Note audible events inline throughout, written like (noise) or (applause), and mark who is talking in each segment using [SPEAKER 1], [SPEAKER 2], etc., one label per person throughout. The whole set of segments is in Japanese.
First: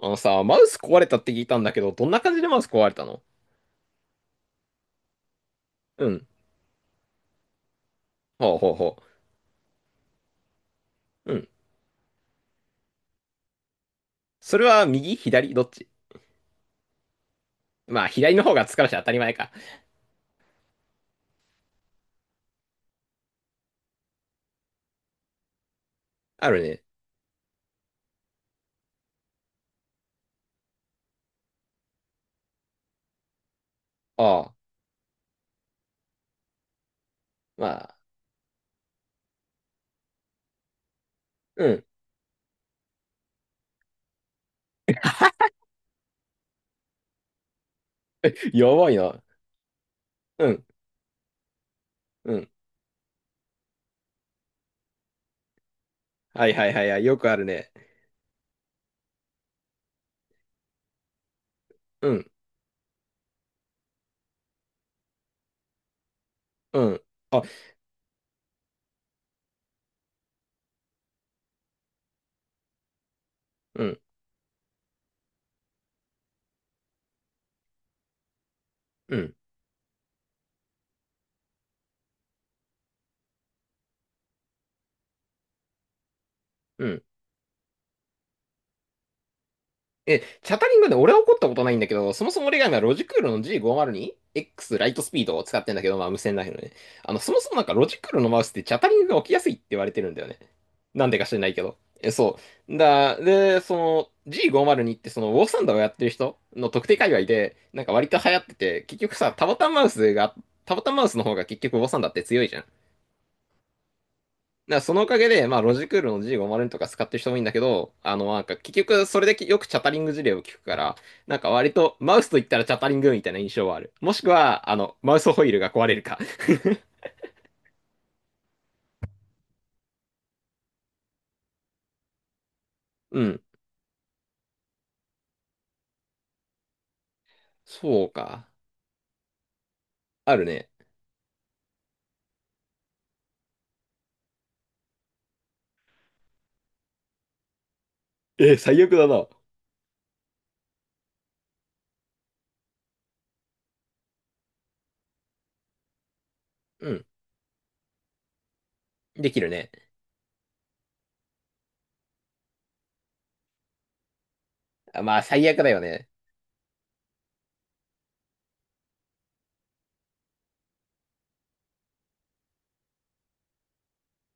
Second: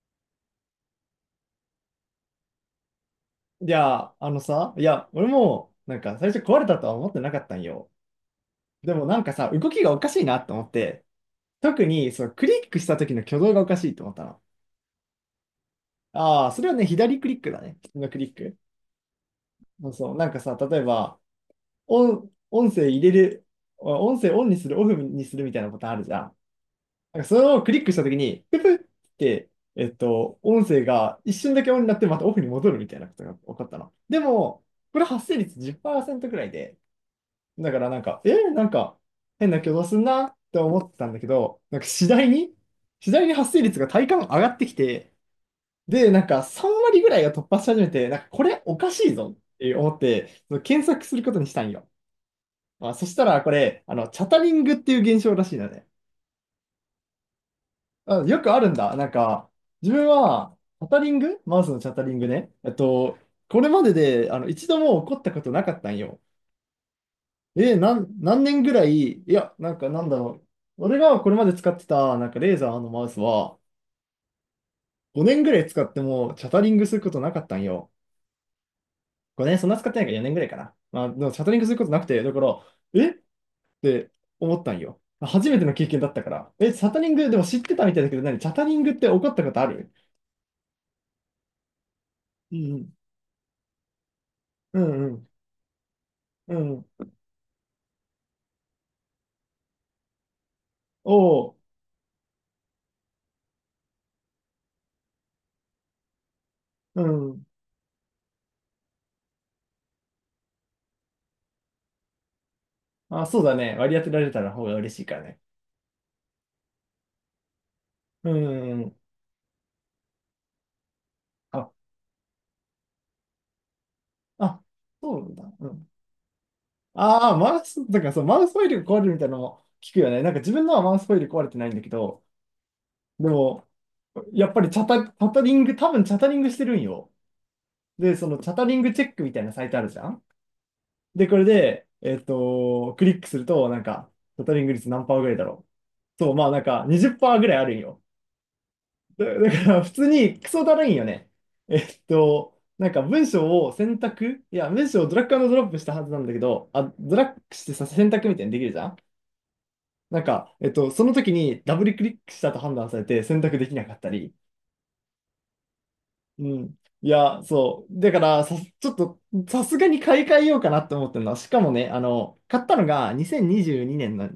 [SPEAKER 1] あのさ、マウス壊れたって聞いたんだけど、どんな感じでマウス壊れたの？
[SPEAKER 2] いや、あのさ、いや、俺も、なん
[SPEAKER 1] う
[SPEAKER 2] か
[SPEAKER 1] ん。
[SPEAKER 2] 最初壊れたとは思ってなかったんよ。
[SPEAKER 1] ほうほう
[SPEAKER 2] で
[SPEAKER 1] ほ
[SPEAKER 2] もなんかさ、動きがおかしいなと思って、
[SPEAKER 1] う。うん。
[SPEAKER 2] 特にそのクリックした時の挙動がおかしいと思ったの。
[SPEAKER 1] それは右左どっち？
[SPEAKER 2] ああ、それはね、左クリックだね。普通
[SPEAKER 1] まあ、
[SPEAKER 2] のクリ
[SPEAKER 1] 左
[SPEAKER 2] ッ
[SPEAKER 1] の方
[SPEAKER 2] ク。
[SPEAKER 1] が疲れし当たり前か。
[SPEAKER 2] そうそう、なんかさ、例えば、音、音声入れる、音声オンにする、オフにするみたいなボタンあるじゃん。
[SPEAKER 1] あるね。
[SPEAKER 2] なんかそれをクリックした時に、ププって、音声が一瞬だけオンになってまたオフに戻るみたいなことが起こったの。で
[SPEAKER 1] ああ。
[SPEAKER 2] も、これ発生率10%くらいで、
[SPEAKER 1] ま
[SPEAKER 2] だから
[SPEAKER 1] あ、
[SPEAKER 2] なんか、変な挙動すんなって思ってたんだけど、
[SPEAKER 1] う
[SPEAKER 2] なん
[SPEAKER 1] ん。
[SPEAKER 2] か次第に発生率が体感上がってきて、
[SPEAKER 1] (laughs)
[SPEAKER 2] で、なんか3割ぐらいが突破し始めて、なんかこれ
[SPEAKER 1] や
[SPEAKER 2] お
[SPEAKER 1] ば
[SPEAKER 2] か
[SPEAKER 1] い
[SPEAKER 2] しい
[SPEAKER 1] な。
[SPEAKER 2] ぞって思って、
[SPEAKER 1] う
[SPEAKER 2] その
[SPEAKER 1] ん。
[SPEAKER 2] 検索することにしたんよ。
[SPEAKER 1] うん。
[SPEAKER 2] まあ、そしたらこれ、チャタリングっていう現象らしいんだね。
[SPEAKER 1] はいはいはいはい。よくあるね。
[SPEAKER 2] あ、よくあるんだ。なんか、自分は、チャタリングマウスのチャタ
[SPEAKER 1] う
[SPEAKER 2] リング
[SPEAKER 1] ん。
[SPEAKER 2] ね。これまでで、一度も起こったことなかったんよ。
[SPEAKER 1] うん。あ、
[SPEAKER 2] 何年ぐらい、なんだろう。俺がこれまで使ってた、なんかレーザーのマウスは、
[SPEAKER 1] うん。
[SPEAKER 2] 5年ぐらい使ってもチャタリングすることなかったんよ。
[SPEAKER 1] うん。
[SPEAKER 2] 5年、そんな使ってないから4年ぐらいかな。まあ、でもチャタリングすることなくて、だから、えって思ったんよ。初めての経験だったから。え、チ
[SPEAKER 1] う
[SPEAKER 2] ャタ
[SPEAKER 1] ん。
[SPEAKER 2] リング、でも知ってたみたいだけど、何チャタリングって起こったことある？
[SPEAKER 1] え、チャタリングで俺は怒ったことないんだけど、そもそも
[SPEAKER 2] う
[SPEAKER 1] 俺が今
[SPEAKER 2] ん
[SPEAKER 1] ロジクールの G502X
[SPEAKER 2] う
[SPEAKER 1] ライト
[SPEAKER 2] ん。
[SPEAKER 1] ス
[SPEAKER 2] う
[SPEAKER 1] ピー
[SPEAKER 2] ん
[SPEAKER 1] ドを使ってんだけど、まあ無線ライフ
[SPEAKER 2] う
[SPEAKER 1] の
[SPEAKER 2] ん。
[SPEAKER 1] ね。
[SPEAKER 2] うん。
[SPEAKER 1] あの、そもそもなんかロジクールのマウスってチャタリングが起きやすいって言われてるんだよね。なんでか知らな
[SPEAKER 2] お
[SPEAKER 1] いけ
[SPEAKER 2] う。
[SPEAKER 1] ど。え、そう。で、その G502 ってそのウォーサンダーをやってる人の特定
[SPEAKER 2] う
[SPEAKER 1] 界隈
[SPEAKER 2] ん。
[SPEAKER 1] で、なんか割と流行ってて、結局さ、タボタンマウスの方が結局ウォーサンダーって強いじゃん。
[SPEAKER 2] あ、そうだね。割り当てられたら方
[SPEAKER 1] だ
[SPEAKER 2] が
[SPEAKER 1] からそ
[SPEAKER 2] 嬉し
[SPEAKER 1] のお
[SPEAKER 2] い
[SPEAKER 1] か
[SPEAKER 2] から
[SPEAKER 1] げ
[SPEAKER 2] ね。
[SPEAKER 1] で、まあ、ロジクールの G50 とか使ってる人もいいんだけど、あ
[SPEAKER 2] う
[SPEAKER 1] の、
[SPEAKER 2] ん
[SPEAKER 1] なんか、結
[SPEAKER 2] うんうん。
[SPEAKER 1] 局、それでよくチャタリング事例を聞くから、なんか
[SPEAKER 2] あ、
[SPEAKER 1] 割と、マウスと言ったらチャタリングみたいな印象はある。もしく
[SPEAKER 2] あ、
[SPEAKER 1] は、あの、マ
[SPEAKER 2] そ
[SPEAKER 1] ウス
[SPEAKER 2] う
[SPEAKER 1] ホ
[SPEAKER 2] だ
[SPEAKER 1] イール
[SPEAKER 2] う
[SPEAKER 1] が
[SPEAKER 2] ん
[SPEAKER 1] 壊
[SPEAKER 2] だ。
[SPEAKER 1] れるか。
[SPEAKER 2] ああ、マウス、なんかそう、マウスホイール壊れるみたいなの聞くよね。なんか自分のはマウスホイール壊れてないんだけど、
[SPEAKER 1] (laughs) う
[SPEAKER 2] で
[SPEAKER 1] ん。
[SPEAKER 2] も、やっぱりチャタ、チャタリング、多分チャタリングしてるんよ。
[SPEAKER 1] そう
[SPEAKER 2] で、その
[SPEAKER 1] か。
[SPEAKER 2] チャタリングチェックみたいなサイトあるじゃん。
[SPEAKER 1] あるね。
[SPEAKER 2] で、これで、クリックすると、なんか、チャタリング率何パーぐらいだろう。そう、まあなんか20%ぐらいあるんよ。
[SPEAKER 1] えー、最悪だな。
[SPEAKER 2] だから普通にクソだるいんよね。なんか文章を選択、いや、文章をドラッグアンドドロップしたはずなんだけど、
[SPEAKER 1] う
[SPEAKER 2] あ、
[SPEAKER 1] ん。
[SPEAKER 2] ドラッグしてさ、選択みたいにできるじゃん。
[SPEAKER 1] できるね。
[SPEAKER 2] なんか、その時にダブルクリックしたと判断されて選択できなかったり。
[SPEAKER 1] あ、まあ、最悪だよね。
[SPEAKER 2] うん。いや、そう。だから、さ、ちょっと、さすがに買い替えようかなって思ってるのは、しかもね、買ったのが2022年の、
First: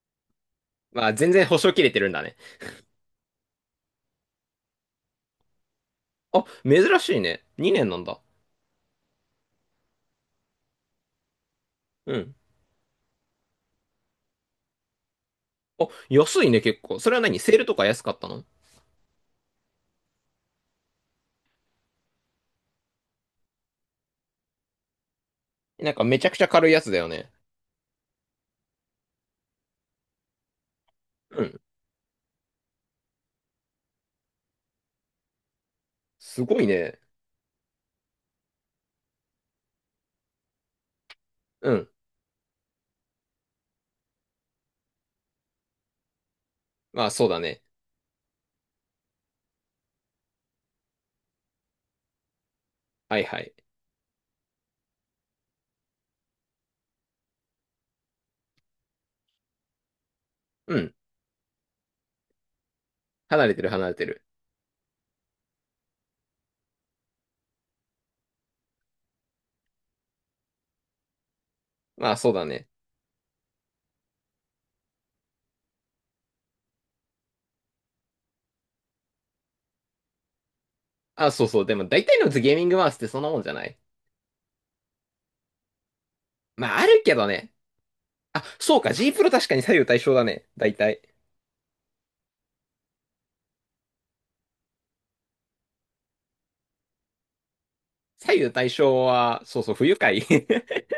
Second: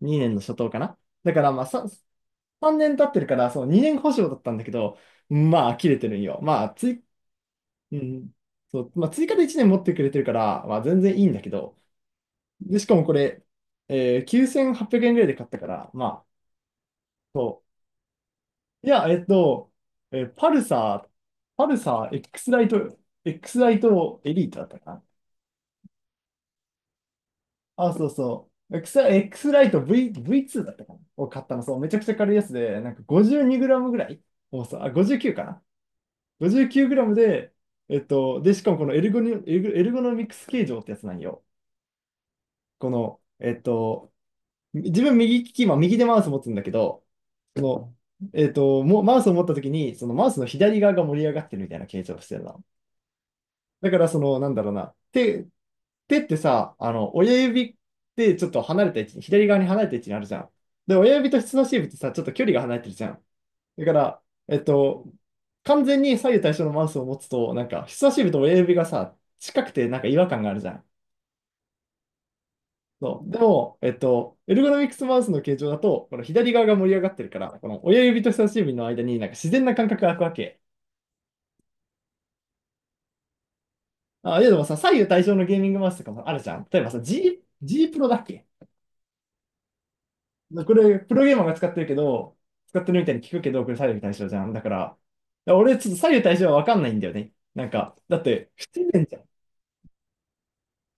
[SPEAKER 2] 2年の初頭かな。
[SPEAKER 1] まあ、全
[SPEAKER 2] だか
[SPEAKER 1] 然
[SPEAKER 2] ら、
[SPEAKER 1] 保
[SPEAKER 2] まあ、
[SPEAKER 1] 証切
[SPEAKER 2] さ、
[SPEAKER 1] れてるんだね。
[SPEAKER 2] 3年経ってるから、そう、2年保証だったんだけど、まあ、切れてるんよ。
[SPEAKER 1] あ、
[SPEAKER 2] まあ、つ
[SPEAKER 1] 珍
[SPEAKER 2] い、
[SPEAKER 1] しいね。2年な
[SPEAKER 2] う
[SPEAKER 1] んだ。
[SPEAKER 2] ん。そう、まあ、追加で1年持ってくれてるから、まあ、全然いいんだけど。
[SPEAKER 1] うん。
[SPEAKER 2] で、しかもこれ、9800円ぐらいで買ったか
[SPEAKER 1] あ、
[SPEAKER 2] ら、まあ、
[SPEAKER 1] 安いね、結構。それは何セールとか安かったの？
[SPEAKER 2] いや、えっと、えーパルサー、パルサー、X ライト、X ライトエリートだったかな。
[SPEAKER 1] なんかめちゃくちゃ軽いやつだよね。
[SPEAKER 2] あ、そうそう。X ライト V2 だったかな。を
[SPEAKER 1] う
[SPEAKER 2] 買った
[SPEAKER 1] ん。
[SPEAKER 2] の、そう、めちゃくちゃ軽いやつで、なんか 52g ぐらい重さ、あ、59かな。
[SPEAKER 1] すごいね。
[SPEAKER 2] 59g で、しかもこのエルゴニ、エルゴエルゴノミクス形状ってやつなんよ。
[SPEAKER 1] うん。
[SPEAKER 2] この、えっと、自分右利き、今右でマウス持つんだけど、
[SPEAKER 1] まあ、そうだね。
[SPEAKER 2] その、もうマウスを持った時に、そのマウスの左側が盛り上がってるみたいな形状をしてるな。
[SPEAKER 1] はいはい。
[SPEAKER 2] だから、その、なんだろうな。手ってさ、親指ってちょっと離れた位置に、左側に離れた位置にあるじゃん。
[SPEAKER 1] うん。
[SPEAKER 2] で、親指と人差し指ってさ、ちょっと距離が離れてるじゃん。
[SPEAKER 1] 離れてる
[SPEAKER 2] だ
[SPEAKER 1] 離
[SPEAKER 2] か
[SPEAKER 1] れて
[SPEAKER 2] ら、
[SPEAKER 1] る。
[SPEAKER 2] 完全に左右対称のマウスを持つと、なんか、人差し指と親指がさ、近くてなんか違和感があるじゃん。
[SPEAKER 1] まあそうだね。
[SPEAKER 2] そう。でも、エルゴノミクスマウスの形状だと、この左側が盛り上がってるから、この親指と人差し指の間になんか自然な感覚が空くわけ。
[SPEAKER 1] あ、そうそう。でも大体のゲーミングマウスってそんなもんじゃない？
[SPEAKER 2] あ、いやでもさ、左右対称のゲーミングマウスとかもあるじゃん。
[SPEAKER 1] まあ
[SPEAKER 2] 例え
[SPEAKER 1] あ
[SPEAKER 2] ばさ、
[SPEAKER 1] るけど ね。
[SPEAKER 2] G プロだっ
[SPEAKER 1] あ、
[SPEAKER 2] け？
[SPEAKER 1] そうか。G プロ確かに左右対称だね。
[SPEAKER 2] こ
[SPEAKER 1] 大
[SPEAKER 2] れ、
[SPEAKER 1] 体。
[SPEAKER 2] プロゲーマーが使ってるけど、使ってるみたいに聞くけど、これ左右対称じゃん。だから俺、ちょっと左右対称はわかんないんだよね。なんか、だっ
[SPEAKER 1] 左右
[SPEAKER 2] て、不
[SPEAKER 1] 対
[SPEAKER 2] 自
[SPEAKER 1] 称
[SPEAKER 2] 然じゃん。
[SPEAKER 1] は、そうそう、不愉快。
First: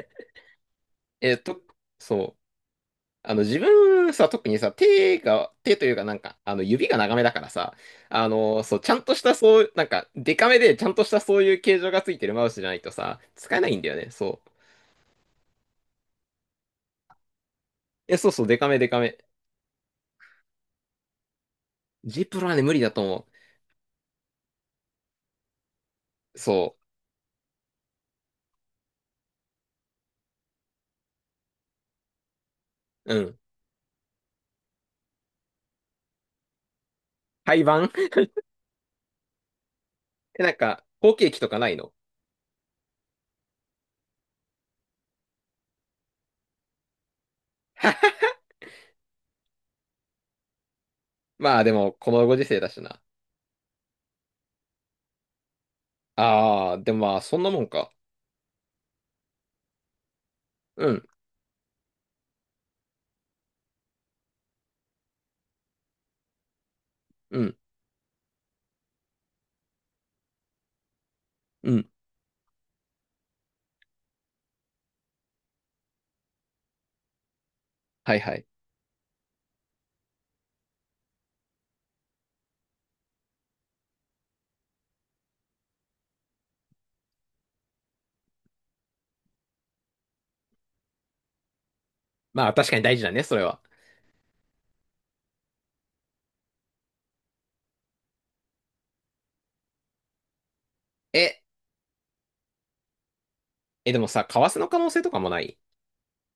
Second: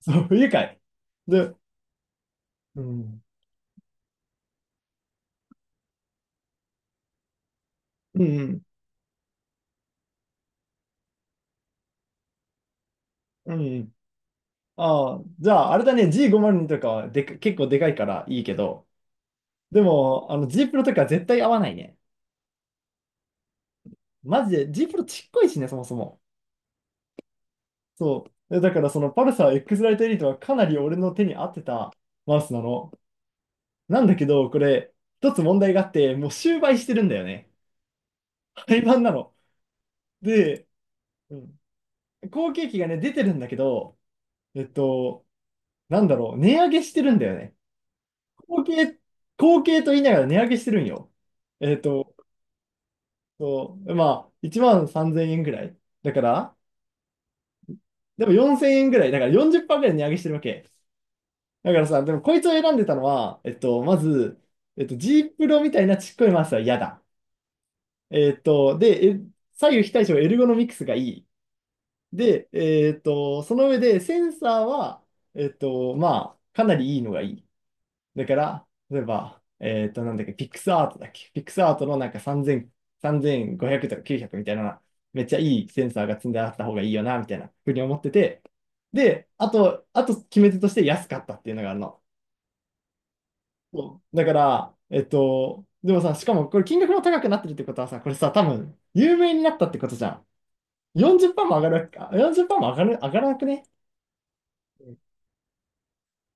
[SPEAKER 2] そう、不愉快。
[SPEAKER 1] (laughs) えっ
[SPEAKER 2] で、
[SPEAKER 1] と、そう。
[SPEAKER 2] うん、
[SPEAKER 1] あの自分さ、特にさ、手というかなんか、あの指が長めだからさ、
[SPEAKER 2] う
[SPEAKER 1] あの、
[SPEAKER 2] ん、
[SPEAKER 1] そう、ちゃんとしたそう、なんか、デカめでちゃんとしたそういう形状がついてるマウスじゃないとさ、使
[SPEAKER 2] う
[SPEAKER 1] えないんだよ
[SPEAKER 2] ん。
[SPEAKER 1] ね。そう。
[SPEAKER 2] ああ、じゃあ、あれだね、G502 とかはでか、結構でかいか
[SPEAKER 1] え、
[SPEAKER 2] ら
[SPEAKER 1] そう
[SPEAKER 2] いい
[SPEAKER 1] そう、
[SPEAKER 2] け
[SPEAKER 1] デカめ
[SPEAKER 2] ど、
[SPEAKER 1] デカめ。
[SPEAKER 2] でも、あの G プロとか絶対合わないね。
[SPEAKER 1] G プロはね、無理だと思
[SPEAKER 2] マジで、G プロちっこいしね、そもそも。
[SPEAKER 1] う。そ
[SPEAKER 2] そう。えだから、そのパルサー X ライトエリートはかなり俺の手に合ってたマウスなの。
[SPEAKER 1] う。うん。
[SPEAKER 2] なんだけど、これ、一つ問題があって、もう終売してるんだよね。
[SPEAKER 1] 廃盤。 (laughs)
[SPEAKER 2] 廃盤なの。
[SPEAKER 1] え、なん
[SPEAKER 2] で、
[SPEAKER 1] か、後継
[SPEAKER 2] う
[SPEAKER 1] 機とか
[SPEAKER 2] ん、
[SPEAKER 1] ないの？
[SPEAKER 2] 後継機がね、出てるんだけど、えっと、なんだろう、値上げしてるんだよね。
[SPEAKER 1] (laughs)
[SPEAKER 2] 後継、後継と言いながら値上げしてるんよ。
[SPEAKER 1] まあで
[SPEAKER 2] えっ
[SPEAKER 1] も、こ
[SPEAKER 2] と、
[SPEAKER 1] のご時世だしな。
[SPEAKER 2] そう、まあ、1万3000円ぐらい。だから、
[SPEAKER 1] ああ、でもまあ、そんなもんか。
[SPEAKER 2] でも4000円ぐらい。だから40%ぐらい値上げしてるわけ。
[SPEAKER 1] うん、
[SPEAKER 2] だからさ、でもこいつを選んでたのは、まず、G プロみたいなちっこいマウスは嫌だ。
[SPEAKER 1] うん、
[SPEAKER 2] えっと、で、え左右非対称エルゴノミクスがいい。
[SPEAKER 1] うん。
[SPEAKER 2] で、その上でセンサーは、まあ、かなりいいのがいい。
[SPEAKER 1] はい
[SPEAKER 2] だ
[SPEAKER 1] は
[SPEAKER 2] か
[SPEAKER 1] い。
[SPEAKER 2] ら、例えば、なんだっけ、ピックスアートだっけ。ピックスアートのなんか3000、3500とか900みたいな、めっちゃいいセンサーが積んであった方がいいよな、みたいなふうに思ってて。で、あと決め手として安かったっていうのがあるの。
[SPEAKER 1] まあ確かに大事だね、それは。
[SPEAKER 2] そうだから、でもさ、しかもこれ金額も高くなってるってことはさ、これさ、多分、有名になったってことじゃん。
[SPEAKER 1] え、
[SPEAKER 2] 40%も上がるわけか、40%も上がる、上がらなくね？
[SPEAKER 1] え、でもさ、為替の可能性とかもない？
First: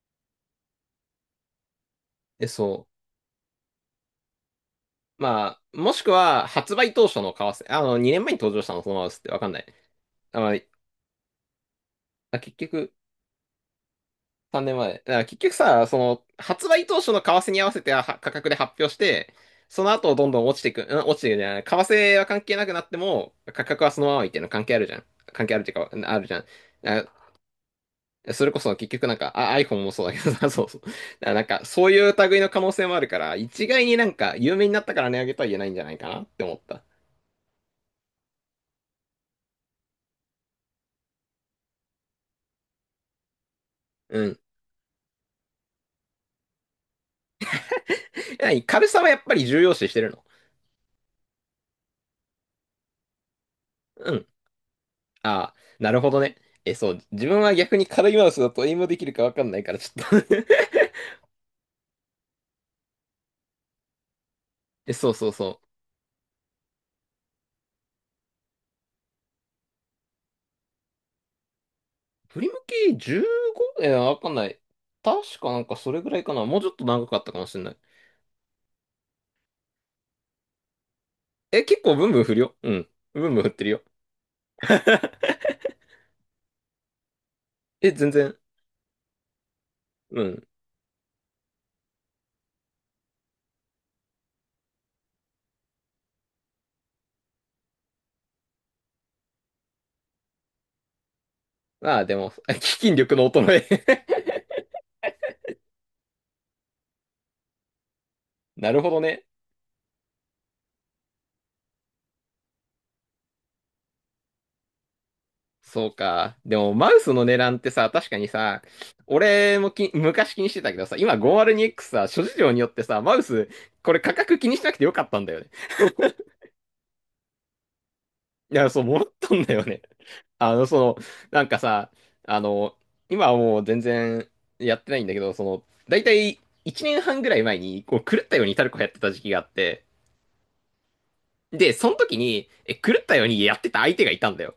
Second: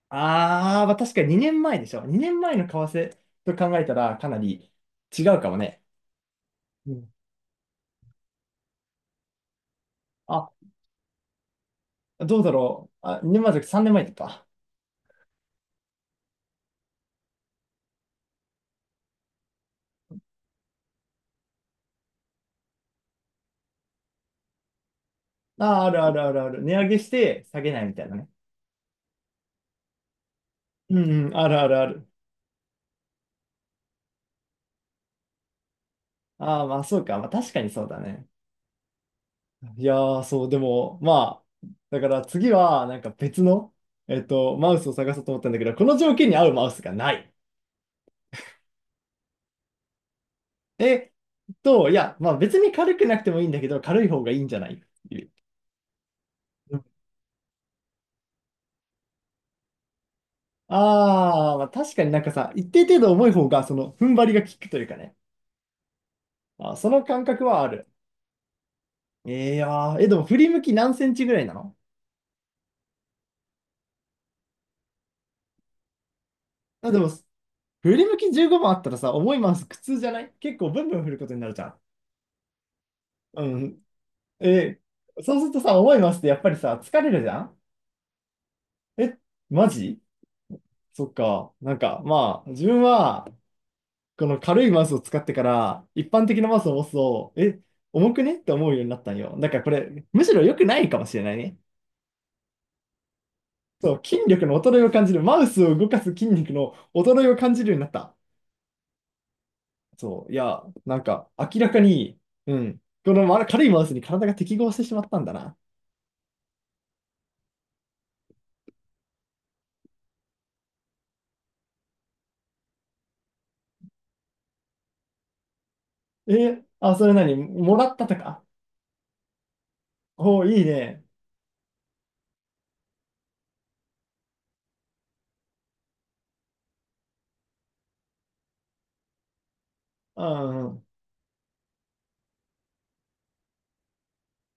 [SPEAKER 2] ああ、まあ確かに2年前でしょ。2
[SPEAKER 1] え、
[SPEAKER 2] 年前の為
[SPEAKER 1] そ
[SPEAKER 2] 替と考えたらかなり
[SPEAKER 1] う。
[SPEAKER 2] 違う
[SPEAKER 1] ま
[SPEAKER 2] かも
[SPEAKER 1] あ、
[SPEAKER 2] ね。
[SPEAKER 1] もしくは、発
[SPEAKER 2] う
[SPEAKER 1] 売当
[SPEAKER 2] ん。
[SPEAKER 1] 初の為替、あの、2年前に登場したのそのままですってわかんない。あ、ま
[SPEAKER 2] あ、
[SPEAKER 1] あ、あ
[SPEAKER 2] どうだ
[SPEAKER 1] 結
[SPEAKER 2] ろ
[SPEAKER 1] 局、
[SPEAKER 2] う。あ、2年前じゃなくて3年前か。
[SPEAKER 1] 3年前。だから結局さ、その、発売当初の為替に合わせては価格で発表して、その後どんどん落ちていく、うん、落ちていくじゃない。為替は関係なくなっても、価格はそのままいっていうの関係あるじゃん。関係あるってい
[SPEAKER 2] ああ、
[SPEAKER 1] う
[SPEAKER 2] ある
[SPEAKER 1] か、
[SPEAKER 2] あ
[SPEAKER 1] あ
[SPEAKER 2] る
[SPEAKER 1] る
[SPEAKER 2] あ
[SPEAKER 1] じゃ
[SPEAKER 2] る
[SPEAKER 1] ん。
[SPEAKER 2] ある。値上げし
[SPEAKER 1] あ、
[SPEAKER 2] て下げないみたいなね。
[SPEAKER 1] それこそ結局なんか、あ、iPhone もそうだけどさ、(laughs) そうそう。だか
[SPEAKER 2] うんう
[SPEAKER 1] ら
[SPEAKER 2] ん、
[SPEAKER 1] なん
[SPEAKER 2] ある
[SPEAKER 1] か、
[SPEAKER 2] ある
[SPEAKER 1] そ
[SPEAKER 2] あ
[SPEAKER 1] うい
[SPEAKER 2] る。
[SPEAKER 1] う類の可能性もあるから、一概になんか、有名になったから値上げとは言えないんじゃないかなって思っ
[SPEAKER 2] ああ、ま
[SPEAKER 1] た。
[SPEAKER 2] あそうか。まあ確かにそうだね。いやー、そう、でも、まあ、だから次はなんか別の、
[SPEAKER 1] うん。
[SPEAKER 2] マウスを探そうと思ったんだけど、この条件に合うマウスがない。
[SPEAKER 1] え、や軽さはやっぱり重要視してるの？
[SPEAKER 2] えいや、まあ別に軽くなくてもいいんだけど、軽い
[SPEAKER 1] う
[SPEAKER 2] 方
[SPEAKER 1] ん。
[SPEAKER 2] がいいんじゃないっていう。
[SPEAKER 1] ああ、なるほどね。え、そう、自分は逆に軽いマウスだとエイムできるかわかんないから、ちょっと。 (laughs)
[SPEAKER 2] ああ、まあ、確かになんかさ、一定程度重い方が、その、踏ん張りが効くという
[SPEAKER 1] え、
[SPEAKER 2] か
[SPEAKER 1] そう
[SPEAKER 2] ね。
[SPEAKER 1] そうそう。
[SPEAKER 2] あー、その感覚はある。えー、いやーえ、でも振り向き何センチぐらいなの？
[SPEAKER 1] 振り向き 15？ え、わかんない。確かなんかそれぐらいかな。もうちょっと
[SPEAKER 2] あ、で
[SPEAKER 1] 長
[SPEAKER 2] も、
[SPEAKER 1] かったかもしれない。
[SPEAKER 2] 振り向き15番あったらさ、重いマウス苦痛じゃない？結構ブンブン振ることになる
[SPEAKER 1] え、
[SPEAKER 2] じゃん。
[SPEAKER 1] 結構ブンブン振るよ。うん。ブンブン
[SPEAKER 2] う
[SPEAKER 1] 振ってるよ。
[SPEAKER 2] ん。
[SPEAKER 1] (laughs)
[SPEAKER 2] えーそうするとさ、重いマウスってやっぱりさ、疲れるじゃん？
[SPEAKER 1] え、全然。
[SPEAKER 2] え、マジ？
[SPEAKER 1] うん。
[SPEAKER 2] そっか。なんか、まあ、自分は、この軽いマウスを使ってから、一般的なマウスを持つと、え、重くねって思うようになったんよ。だからこれ、むしろ良くないかもしれないね。
[SPEAKER 1] ああ、でも、(laughs) あ基金力の衰
[SPEAKER 2] そう、
[SPEAKER 1] え。
[SPEAKER 2] 筋
[SPEAKER 1] (laughs)
[SPEAKER 2] 力の衰えを感じる。マウスを動かす筋肉の衰えを感じるようになった。
[SPEAKER 1] なるほどね。
[SPEAKER 2] そう、いや、なんか、明らかに、うん、この軽いマウスに体が適合してしまったんだな。
[SPEAKER 1] そうか。でも、マウスの値段ってさ、確かにさ、俺もき、昔気にしてたけどさ、今 502X さ、諸事情によってさ、マウス、これ価格気にしなくてよかったんだよね。
[SPEAKER 2] え、あ、それ何もらったとか。
[SPEAKER 1] いや、そう、戻ったんだよね。(laughs)
[SPEAKER 2] おー
[SPEAKER 1] あ
[SPEAKER 2] いい
[SPEAKER 1] の、その、
[SPEAKER 2] ね。
[SPEAKER 1] なんかさ、あの、今はもう全然やってないんだけど、その、だいたい1年半ぐらい前に、こう、狂ったようにタルコやってた時期があって、
[SPEAKER 2] うんうん、
[SPEAKER 1] で、その時に、え、狂ったようにやってた相手がいたんだよ。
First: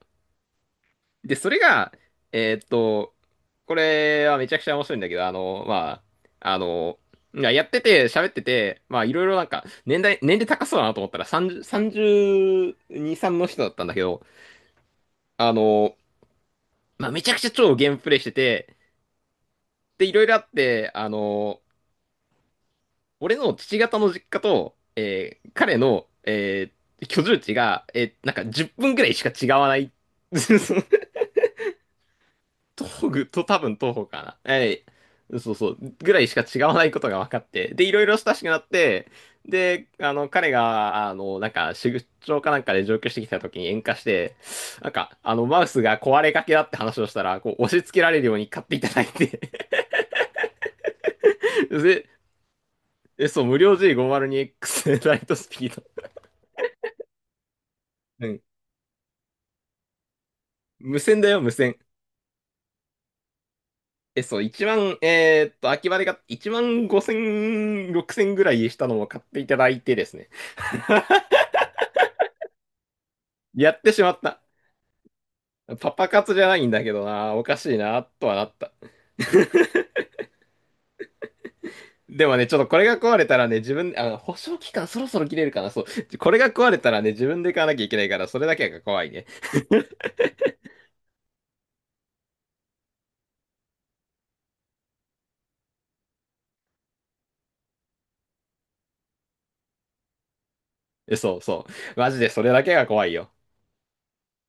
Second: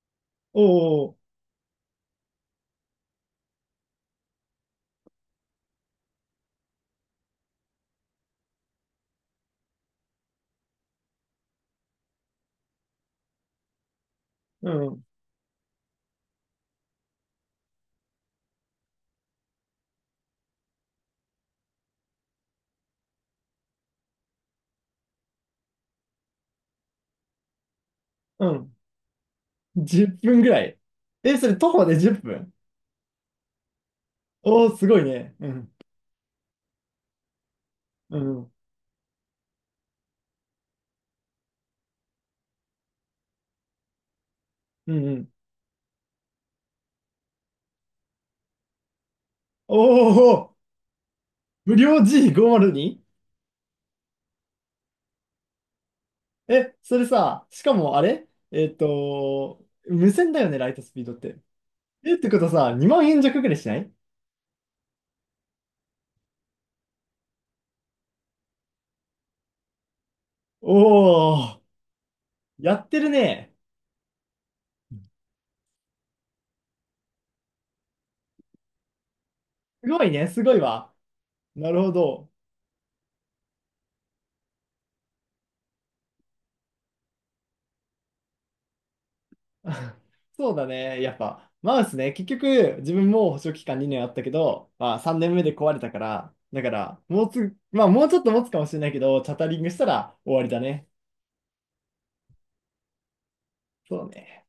[SPEAKER 2] おお、
[SPEAKER 1] で、それが、えーっと、これはめちゃくちゃ面白いんだけど、あの、まあ、あの、いややってて、喋ってて、まあ、いろいろなんか、年齢高そうだなと思ったら、30、32、3の人だったんだけど、
[SPEAKER 2] うん、
[SPEAKER 1] あの、まあ、めちゃくちゃ超ゲームプレイしてて、で、いろいろあって、あの、俺の父方の実家と、えー彼の、えー居住地が、えーなんか
[SPEAKER 2] う
[SPEAKER 1] 10
[SPEAKER 2] ん。
[SPEAKER 1] 分ぐらいしか違わない。
[SPEAKER 2] 10分ぐらい。
[SPEAKER 1] (laughs)
[SPEAKER 2] え、それ徒歩で10分。
[SPEAKER 1] 東具と多分東方かな。
[SPEAKER 2] おー
[SPEAKER 1] え
[SPEAKER 2] すごいね。
[SPEAKER 1] い
[SPEAKER 2] う
[SPEAKER 1] そうそ
[SPEAKER 2] ん、
[SPEAKER 1] う。ぐらいしか違わないことが分かって。で、いろいろ
[SPEAKER 2] う
[SPEAKER 1] 親しく
[SPEAKER 2] ん、
[SPEAKER 1] なって、で、あの、彼が、あの、なんか、出張かなんかで上京してきた時に喧嘩して、なん
[SPEAKER 2] うん、う
[SPEAKER 1] か、
[SPEAKER 2] ん。
[SPEAKER 1] あの、マウスが壊れかけだって話をしたら、こう、押し付けられるように買っていただいて。
[SPEAKER 2] おお、無
[SPEAKER 1] (laughs)
[SPEAKER 2] 料
[SPEAKER 1] で、
[SPEAKER 2] G502？
[SPEAKER 1] え、そう、無料 G502X ライトスピード。
[SPEAKER 2] え、それさ、しかもあ
[SPEAKER 1] う
[SPEAKER 2] れ
[SPEAKER 1] ん。
[SPEAKER 2] 無線だよね、ライトス
[SPEAKER 1] 無
[SPEAKER 2] ピードっ
[SPEAKER 1] 線だ
[SPEAKER 2] て。
[SPEAKER 1] よ、無線。
[SPEAKER 2] え、ってことさ、2万円弱ぐらいしない？
[SPEAKER 1] え、そう、秋葉で買っ万5千、6千ぐらいしたのも買っていただいてですね。
[SPEAKER 2] おー、やってるね。
[SPEAKER 1] やってしまった。パパ活じゃないんだけどな、おかしいな、とはなった。
[SPEAKER 2] すごいね、すごいわ。なるほ
[SPEAKER 1] で
[SPEAKER 2] ど。
[SPEAKER 1] もね、ちょっとこれが壊れたらね、自分、あ、保証期間そろそろ切れるかな、そう。これが壊れたらね、自分で買わなきゃいけないから、それだけが怖いね。
[SPEAKER 2] (laughs) そうだね、やっぱ。マウスね、結局、自分も保証期間2年あったけど、まあ3年目で壊れたから、だから、もうつ、まあもうちょっと持つかもしれないけど、チャタリングしたら終わりだね。
[SPEAKER 1] えそうそう。マジでそれだけが怖いよ。
[SPEAKER 2] そうね。